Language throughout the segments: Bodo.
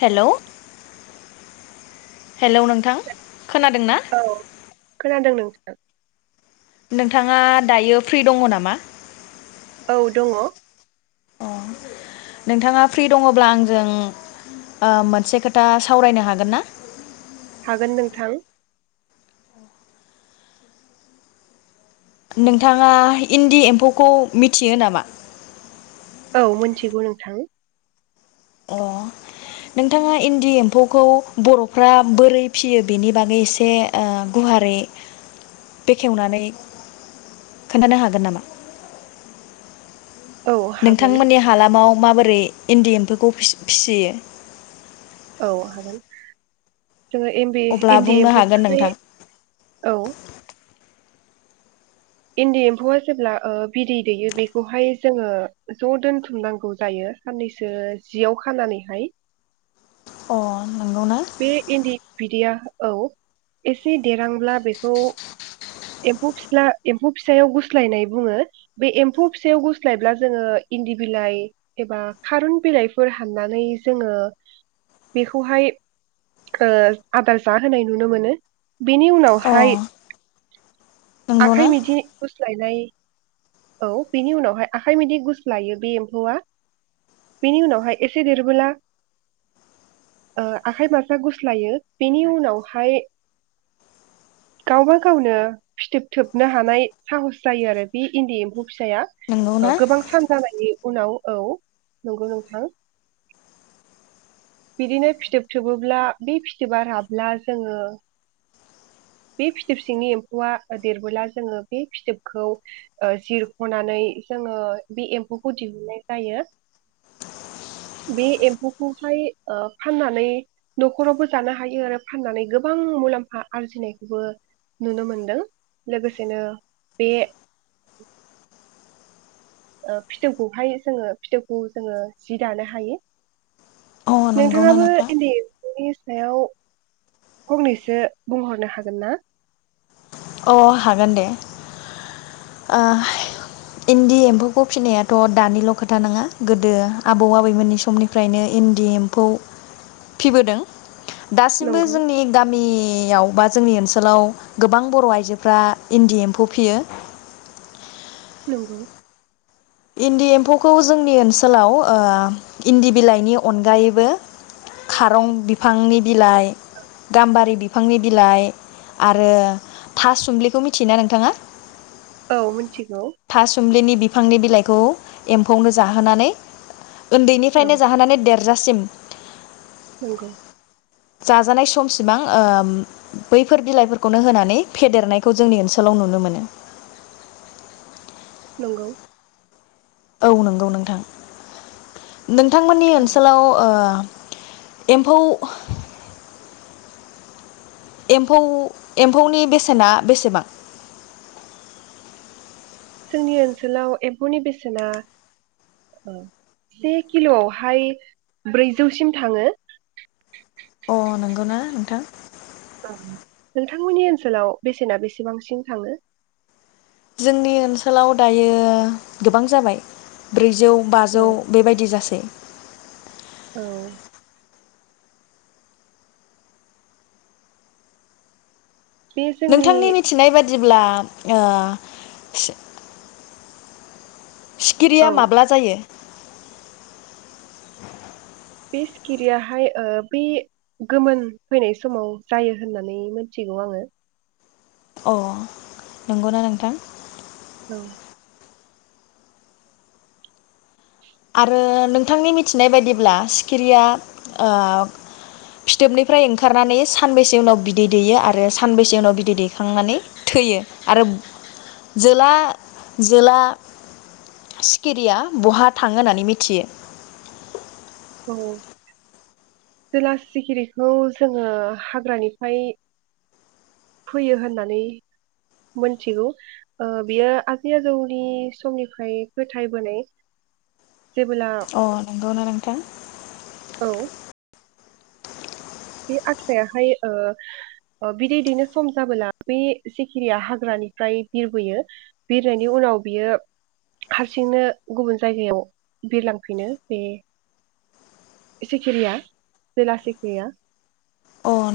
हेलौ हेलौ नोंथां। खोनादों ना औ खोनादों नोंथां। नोंथाङा दायो फ्रि दङ नामा? औ दङ। अ नोंथाङा फ्रि दङब्ला आंजों ओ मोनसे खोथा सावरायनो हागोन ना? हागोन नोंथां। नोंथाङा इन्दि एम्फौखौ मिथियो नामा? औ मिथिगौ नोंथां। अ नोंथाङा इन्दि एम्फौखौ बर'फ्रा बोरै फियो बेनि बागै एसे ओ गुवारै बेखेवनानै खोन्थानो हागोन नामा। औ हागोन नोंथांमोननि हालामाव माबोरै इन्दि एम्फौखौ फिस-फिसियो। औ हागोन। जोङो अब्ला एमबि-इन्दि बुंनो हागोन एम्फौखौहाय नोंथां औ। इन्दि एम्फौआ जेब्ला ओ बिदै दैैयो बेखौहाय जोङो ज' दोनथुमनांगौ जायो साननैसो जियाव खानानैहाय। अ। नंगौना बे इन्दि बिदैया औ एसे देरहांब्ला बेखौ एम्फौ फिस्ला एम्फौ फिसायाव गुस्लायनाय बुङो बे एम्फौ फिसायाव गुस्लायब्ला जोङो इन्दि बिलाइ एबा खारुन बिलाइफोर हाननानै जोङो बेखौहाय ओ आदार जाहोनाय नुनो मोनो बेनि अ उनावहाय नंगौना आखाइ बिदि गुस्लायनाय औ बेनि उनावहाय आखाइ बायदि गुस्लायो बे एम्फौआ बेनि उनावहाय एसे देरबोला ओ आखाइ [unintelligible] गुस्लायो बेनि उनावहाय गावबा गावनो फिथोब थोबनो हानाय साहस जायो आरो बे इन्दि एम्फौ फिसाया नंगौना अ गोबां सान जानायनि उनाव औ नंगौ नोंथां बिदिनो फिथोब थोबोब्ला बे फिथोबा राब्ला जोङो बे फिथोब सिंनि एम्फौआ देरबोला जोङो बे फिथोबखौ ओ जिरख'नानै जोङो बे एम्फौखौ दिहुननाय जायो बे एम्फौखौहाय ओ फाननानै न'खरावबो जानो हायो आरो फाननानै गोबां मुलाम्फा आरजिनायखौबो नुनो मोनदों लोगोसेनो बे ओ फिथोबखौहाय जोङो फिथोबखौ जोङो जि दानो हायो। नंगौना नोंथाङाबो नोंथां इन्दि एम्फौनि सायाव फंनैसो बुंहरनो हागोन ना। अ हागोन दे ओ इन्दि एम्फौखौ फिनायाथ' दानिल' खोथा नंङा गोदो आबौ आबैमोननि समनिफ्रायनो इन्दि एम्फौ फिबोदों। दासिमबो नंगौ जोंनि गामियाव बा जोंनि ओनसोलाव गोबां बर' आइजोफ्रा इन्दि एम्फौ फियो नंगौ। इन्दि एम्फौखौ जोंनि ओनसोलाव ओ इन्दि बिलाइनि अनगायैबो खारं बिफांनि बिलाइ गाम्बारि बिफांनि बिलाइ आरो थासुम्लिखौ मिथियोना नोंथाङा। औ मिथिगौ थासुमलिनि बिफांनि बिलाइ खौ एम्फौनो जाहोनानै औ उन्दैनिफ्रायनो जाहोनानै देर जासिम नंगौ। जाजानाय सम सेबां उम बैफोर बिलाइफोरखौनो होनानै फेदेरनायखौ जोंनि ओनसोलाव नुनो मोनो। नंगौ। औ नंगौ नोंथां। नोंथांमोननि औ ओनसोलाव ओ एम्फौ एम्फौ-एम्फौनि बेसेना बेसेबां। जोंनि ओनसोलाव एम्फौनि बेसेना औ से किल'आवहाय ब्रैजौसिम थाङो। अ नंगौ ना नोंथां। नों नोंथांमोननि ओनसोलाव बेसेना बेसेबांसिम थाङो जोंनि ओनसोलाव दायो गोबां जाबाय ब्रैजौ औ बाजौ बेबायदि जासिग दे औ बे जोंनि नोंथांनि मिथिनाय बायदि जेब्ला ओ औ सिखिरिया माब्ला जायो [inaudible] बे सिखिरियाहाय ओ बे गोमोन फैनाय समाव जायो होननानै मिनथिगौ आङो अ नंगौना नोंथां औ आरो नोंथांनि मिथिनाय बायदिब्ला सिखिरिया ओ फिथोबनिफ्राय ओंखारनानै सानबैसे उनाव बिदै दैयो आरो सानबैसे उनाव बिदै दैखांनानै थैयो आरो जोला जोला सिखिरिया बहा- थाङो होननानै मिथियो औ जोला सिखिरिखौ जोङो हाग्रानिफ्राय फैयो होननानै मोनथिगौ ओ बेयो आजै आजौनि समनिफ्राय फोथायबोनाय जेबोला अ नोंगौना नों औ बे आखसायाहाय ओ ओ बिदै बिदैनो सम जाबोला बे सिखिरिया हाग्रानिफ्राय बिरबोयो बिरनायनि उनाव बियो हारसिंनो गुबुन जायगायाव बिरलांफिनो बे सिखिरिया बेेला सिखिरिया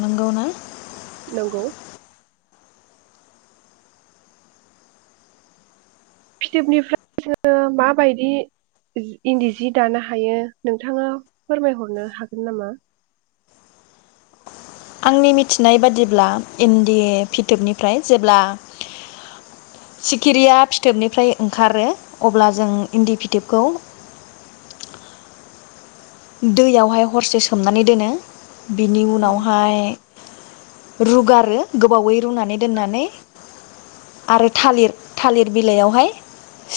नंगौ ना नंगौ फिथोबनिफ्राय जोङो माबायदि इन्दि सि दानो हायो नोंथाङा फोरमायहरनो हागोन नामा आंनि मिथिनाय बादिब्ला इन्दि फिथोबनिफ्राय जेब्ला सिखिरिया फिथोबनिफ्राय ओंखारो अब्ला जों इन्दि फिथोबखौ दैयावहाय हरसे सोमनानै दोनो बिनि औ उनावहाय रुगारो गोबावै रुनानै दोननानै आरो थालिर थालिर बिलाइयावहाय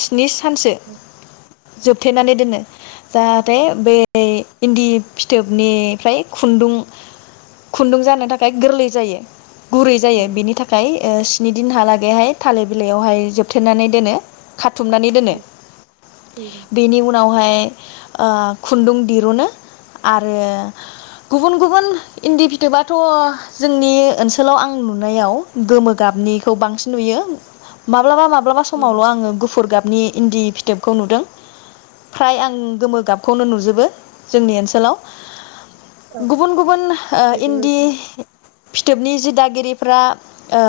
स्नि सानसे जोबथेनानै दोनो जाहाथे बे इन्दि फिथोबनिफ्राय खुन्दुं खुन्दुं जानो थाखाय गोरलै जायो गुरै औ जायो बेनि थाखाय ओ दिनहालागैहाय थालिर बिलाइयावहाय जोबथेनानै दोनो खाथुमनानै दोनो औ बेनि उनावहाय आ खुन्दुं दिरुनो आरो गुबुन गुबुन इन्दि फिथोबाथ' जोंनि ओनसोलाव आं नुनायाव गोमो गाबनिखौ बांसिन नुयो माब्लाबा माब्ला माब्लाबा औ समावल' आङो गुफुर गाबनि इन्दि फिथोबखौ नुदों फ्राय आं गोमो गाब खौनो नुजोबो जोंनि ओनसोलाव औ गुबुन गुबुन नंगौ इन्दि फिथोबनि जि दा गिरिफ्रा ओ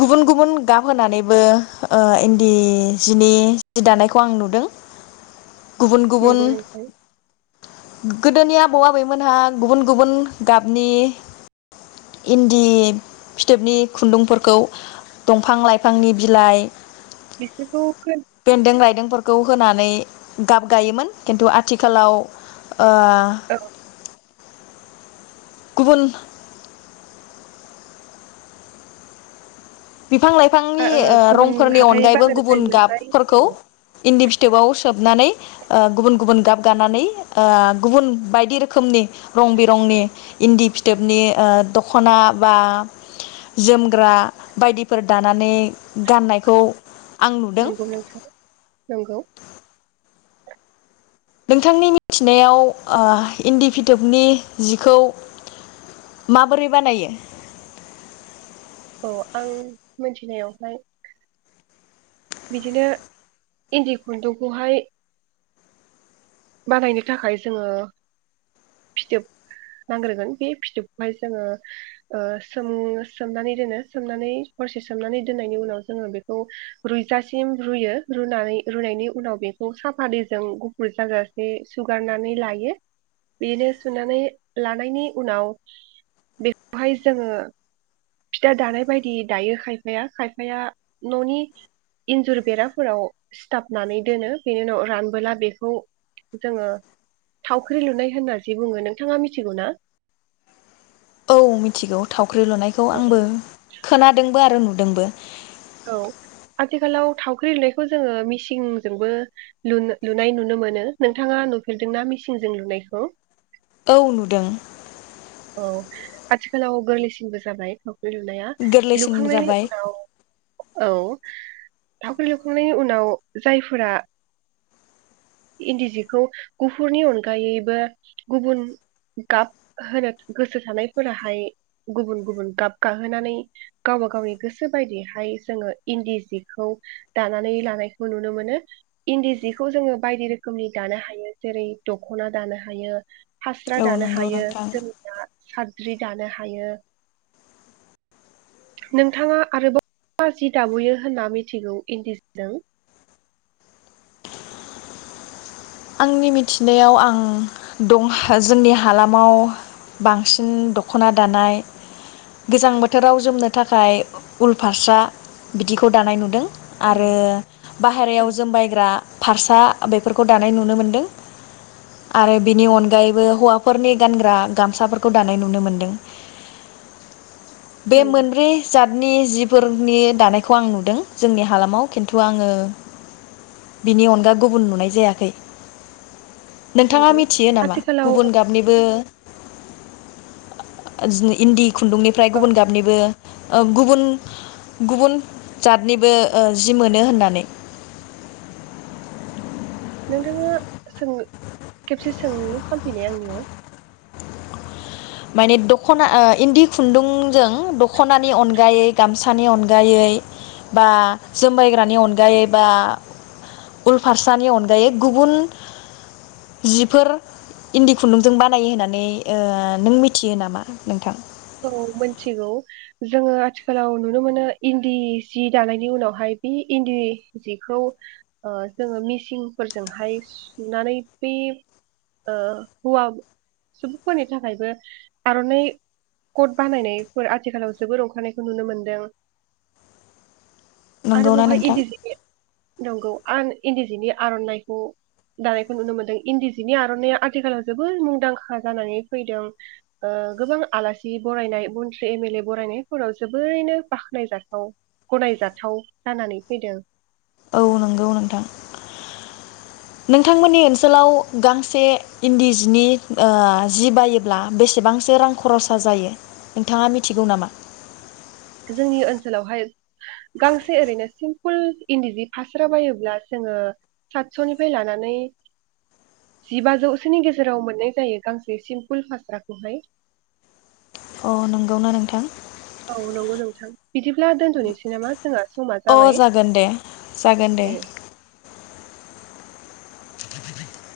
गुबुन गुबुन गाब होनानैबो ओ इन्दि सिनि जि दानायखौ आं नुदों गुबुन गुबुन नंगौ नोंथां गोदोनिया आबौ आबैमोनहा गुबुन गुबुन गाबनि इन्दि फिथोबनि खुन्दुंफोरखौ दंफां लाइफांनि बिलाइ बिसोरखौ खोन खौ होनानै गाब गायोमोन खिन्थु आथिखालाव ओ गुबुन बिफां लाइफांनि ओ गुबुन रंफोरनि हाथाय अनगायैबो बाजारनिफ्राय गुबुन मोननाय गाबफोरखौ औ इन्दि फिथोबाव सोबनानै ओ गुबुन गुबुन गाब गानानै ओ गुबुन बायदि रोखोमनि रं बिरंनि इन्दि फिथोबनि ओ दख'ना बा जोमग्रा बायदिफोर दानानै गाननायखौ आं नुदों नंगौ नोंथां नंगौ नोंथांनि मिथिनायाव ओ इन्दि फिथोबनि जिखौ माबोरै बानायो औ आं मिथिनायावहाय बिदिनो इन्दि खुन्दुंखौहाय बानायनो थाखाय जोङो फिथोब नांग्रोगोन बे फिथोबखौहाय जोङो ओ सोम सोमनानै दोनो सोमनानै हरसे सोमनानै दोननायनि उनाव जोङो बेखौ रुइजासिम रुयो रुनानै रुनायनि उनाव बेखौ साफा दैजों गुफुर जाजा बे सुगारनानै लायो बेनो सुनानै लानायनि उनाव बेखौहाय जोङो फिथा दानाय बायदि दायो खायफाया खायफाया न'नि इन्जुर बेराफोराव सिथाबनानै दोनो बेनि उनाव रानबोला बेखौ जोङो थावख्रि लुनाय होनना जि बुङो नोंथाङा मिथिगौ ना औ मिथिगौ थाव ख्रि लुनायखौ आंबो खोनादोंबो आरो नु दोंबो औ आथिखालाव थावख्रि लुनायखौ जोङो मिसिंजोंबो लुनाय नुनो मोनो नोंथाङा नुफेरदोंना मिसिंजों लुनायखौ औ नुदों औ आथिखालाव गोरलैसिनबो जाबाय लुनाया गोरलैसिन लुखांनायनि जाबाय उनाव औ थावखौ एवखांनायनि उनाव जायफोरा इन्दि जिखौ गुफुरनि अनगायैबो, गुबुन गाब होनो गोसो थानायफोराहाय गुबुन गुबुन गाब गाहोनानै गावबा गावनि गोसो बायदियैहाय, जोङो इन्दि जिखौ दानानै लानायखौ नुनो मोनो। इन्दि जिखौ जोङो। बायदि रोखोमनि दानो हायो, जेरै दख'ना दानो हायो, फास्रा औ दानो नंगौ हायो, नोंथां जोमग्रा साद्रि दानो हायो, नोंथाङा आरोबाव जि दाबोवयो होनना मिथिगौ इन्दिजिजों। आंनि मिथिनायाव आं, दं जोंनि हालामाव बांसिन दख'ना दानाय, गोजां बोथोराव जोमनो थाखाय उल फारसा, बिदिखौ दानाय नुदों। औ आरो औ बाहेरायाव जोमबायग्रा फारसा। बेफोरखौ दा नाय नुनो मोनदों। आरो बिनि औ अनगायैबो हौवाफोरनि गानग्रा गामसाफोरखौ दानाय नुनो मोनदों। बे नंगौ मोनब्रै जाद नि जिफोरनि दानायखौ आं नुदों जोंनि हालामाव खिन्थु आङो बिनि अनगा गुबुन नुनाय जायाखै। नोंथाङा नंगौ मिथियो नामा आथिखालाव गुबुन गाबनिबो इन्दि खुन्दुंनि। ओमफ्राय औ गुबुन गाबनिबो ओम गुबुन गुबुन जातनिबो ओ जि मोनो होननानै। नोंथाङा सों खेबसे सोंलु खालामफिनाय आंनियाव। माने दख'ना ओ इन्दि खुन्दुंजों दख'नानि अनगायै गामसानि अनगायै बा जोमबायग्रानि अनगायै बा उल फारसानि अनगायै गुबुन जिफोर इन्दि खुन्दुंजों बानायो होननानै। ओ नों मिथियो नामा नोंथां? औ मोनथिगौ, जोङो आथिखालाव नुनो मोनो इन्दि जि दानायनि उनावहाय बे इन्दि जिखौ ओ जोङो मिसिंफोरजोंहाय सुनानै बे ओ हौवा सुबुंफोरनि थाखायबो आर'नाइ कट बानायनायफोर आथिखालाव जोबोर अंखारनायखौ नुनो मोनदों। आरो नंगौना बौहाय नोंथां इन्दि जिनि नंगौ। आन इन्दि जिनि आर'नाइखौ दानायखौ नुनो मोनदों, इन्दि जिनि आर'नाइया आथिखालाव जोबोद मुंदांखा जानानै फैदों ओ गोबां आला- सि बरायनाय मन्त्रि एम एल ए बरायनायफोराव जोबोरैनो बाख्नायजाथाव गनायजाथाव जानानै फैदों। औ नंगौ नोंथां नोंथांमोननि ओनसोलाव गांसे इन्दि जिनि ओ जि बायोब्ला बेसेबांसो रां खर'सा जायो नोंथाङा मिथिगौ नामा? जोंनि ओनसोलावहाय गांसे ओरैनो सिम्पोल इन्दि जि फास्रा बायोब्ला, जोङो सातस'निफ्राय लानानै जिबाजौसोनि गेजेराव मोननाय जायो गांसे सिम्पोल फास्राखौहाय। अ नंगौना नोंथां? औ नंगौ नोंथां। बिदिब्ला दोनथ'नोसै नामा? जोंहा समा अ जाबाय जागोन दे दे [inaudible]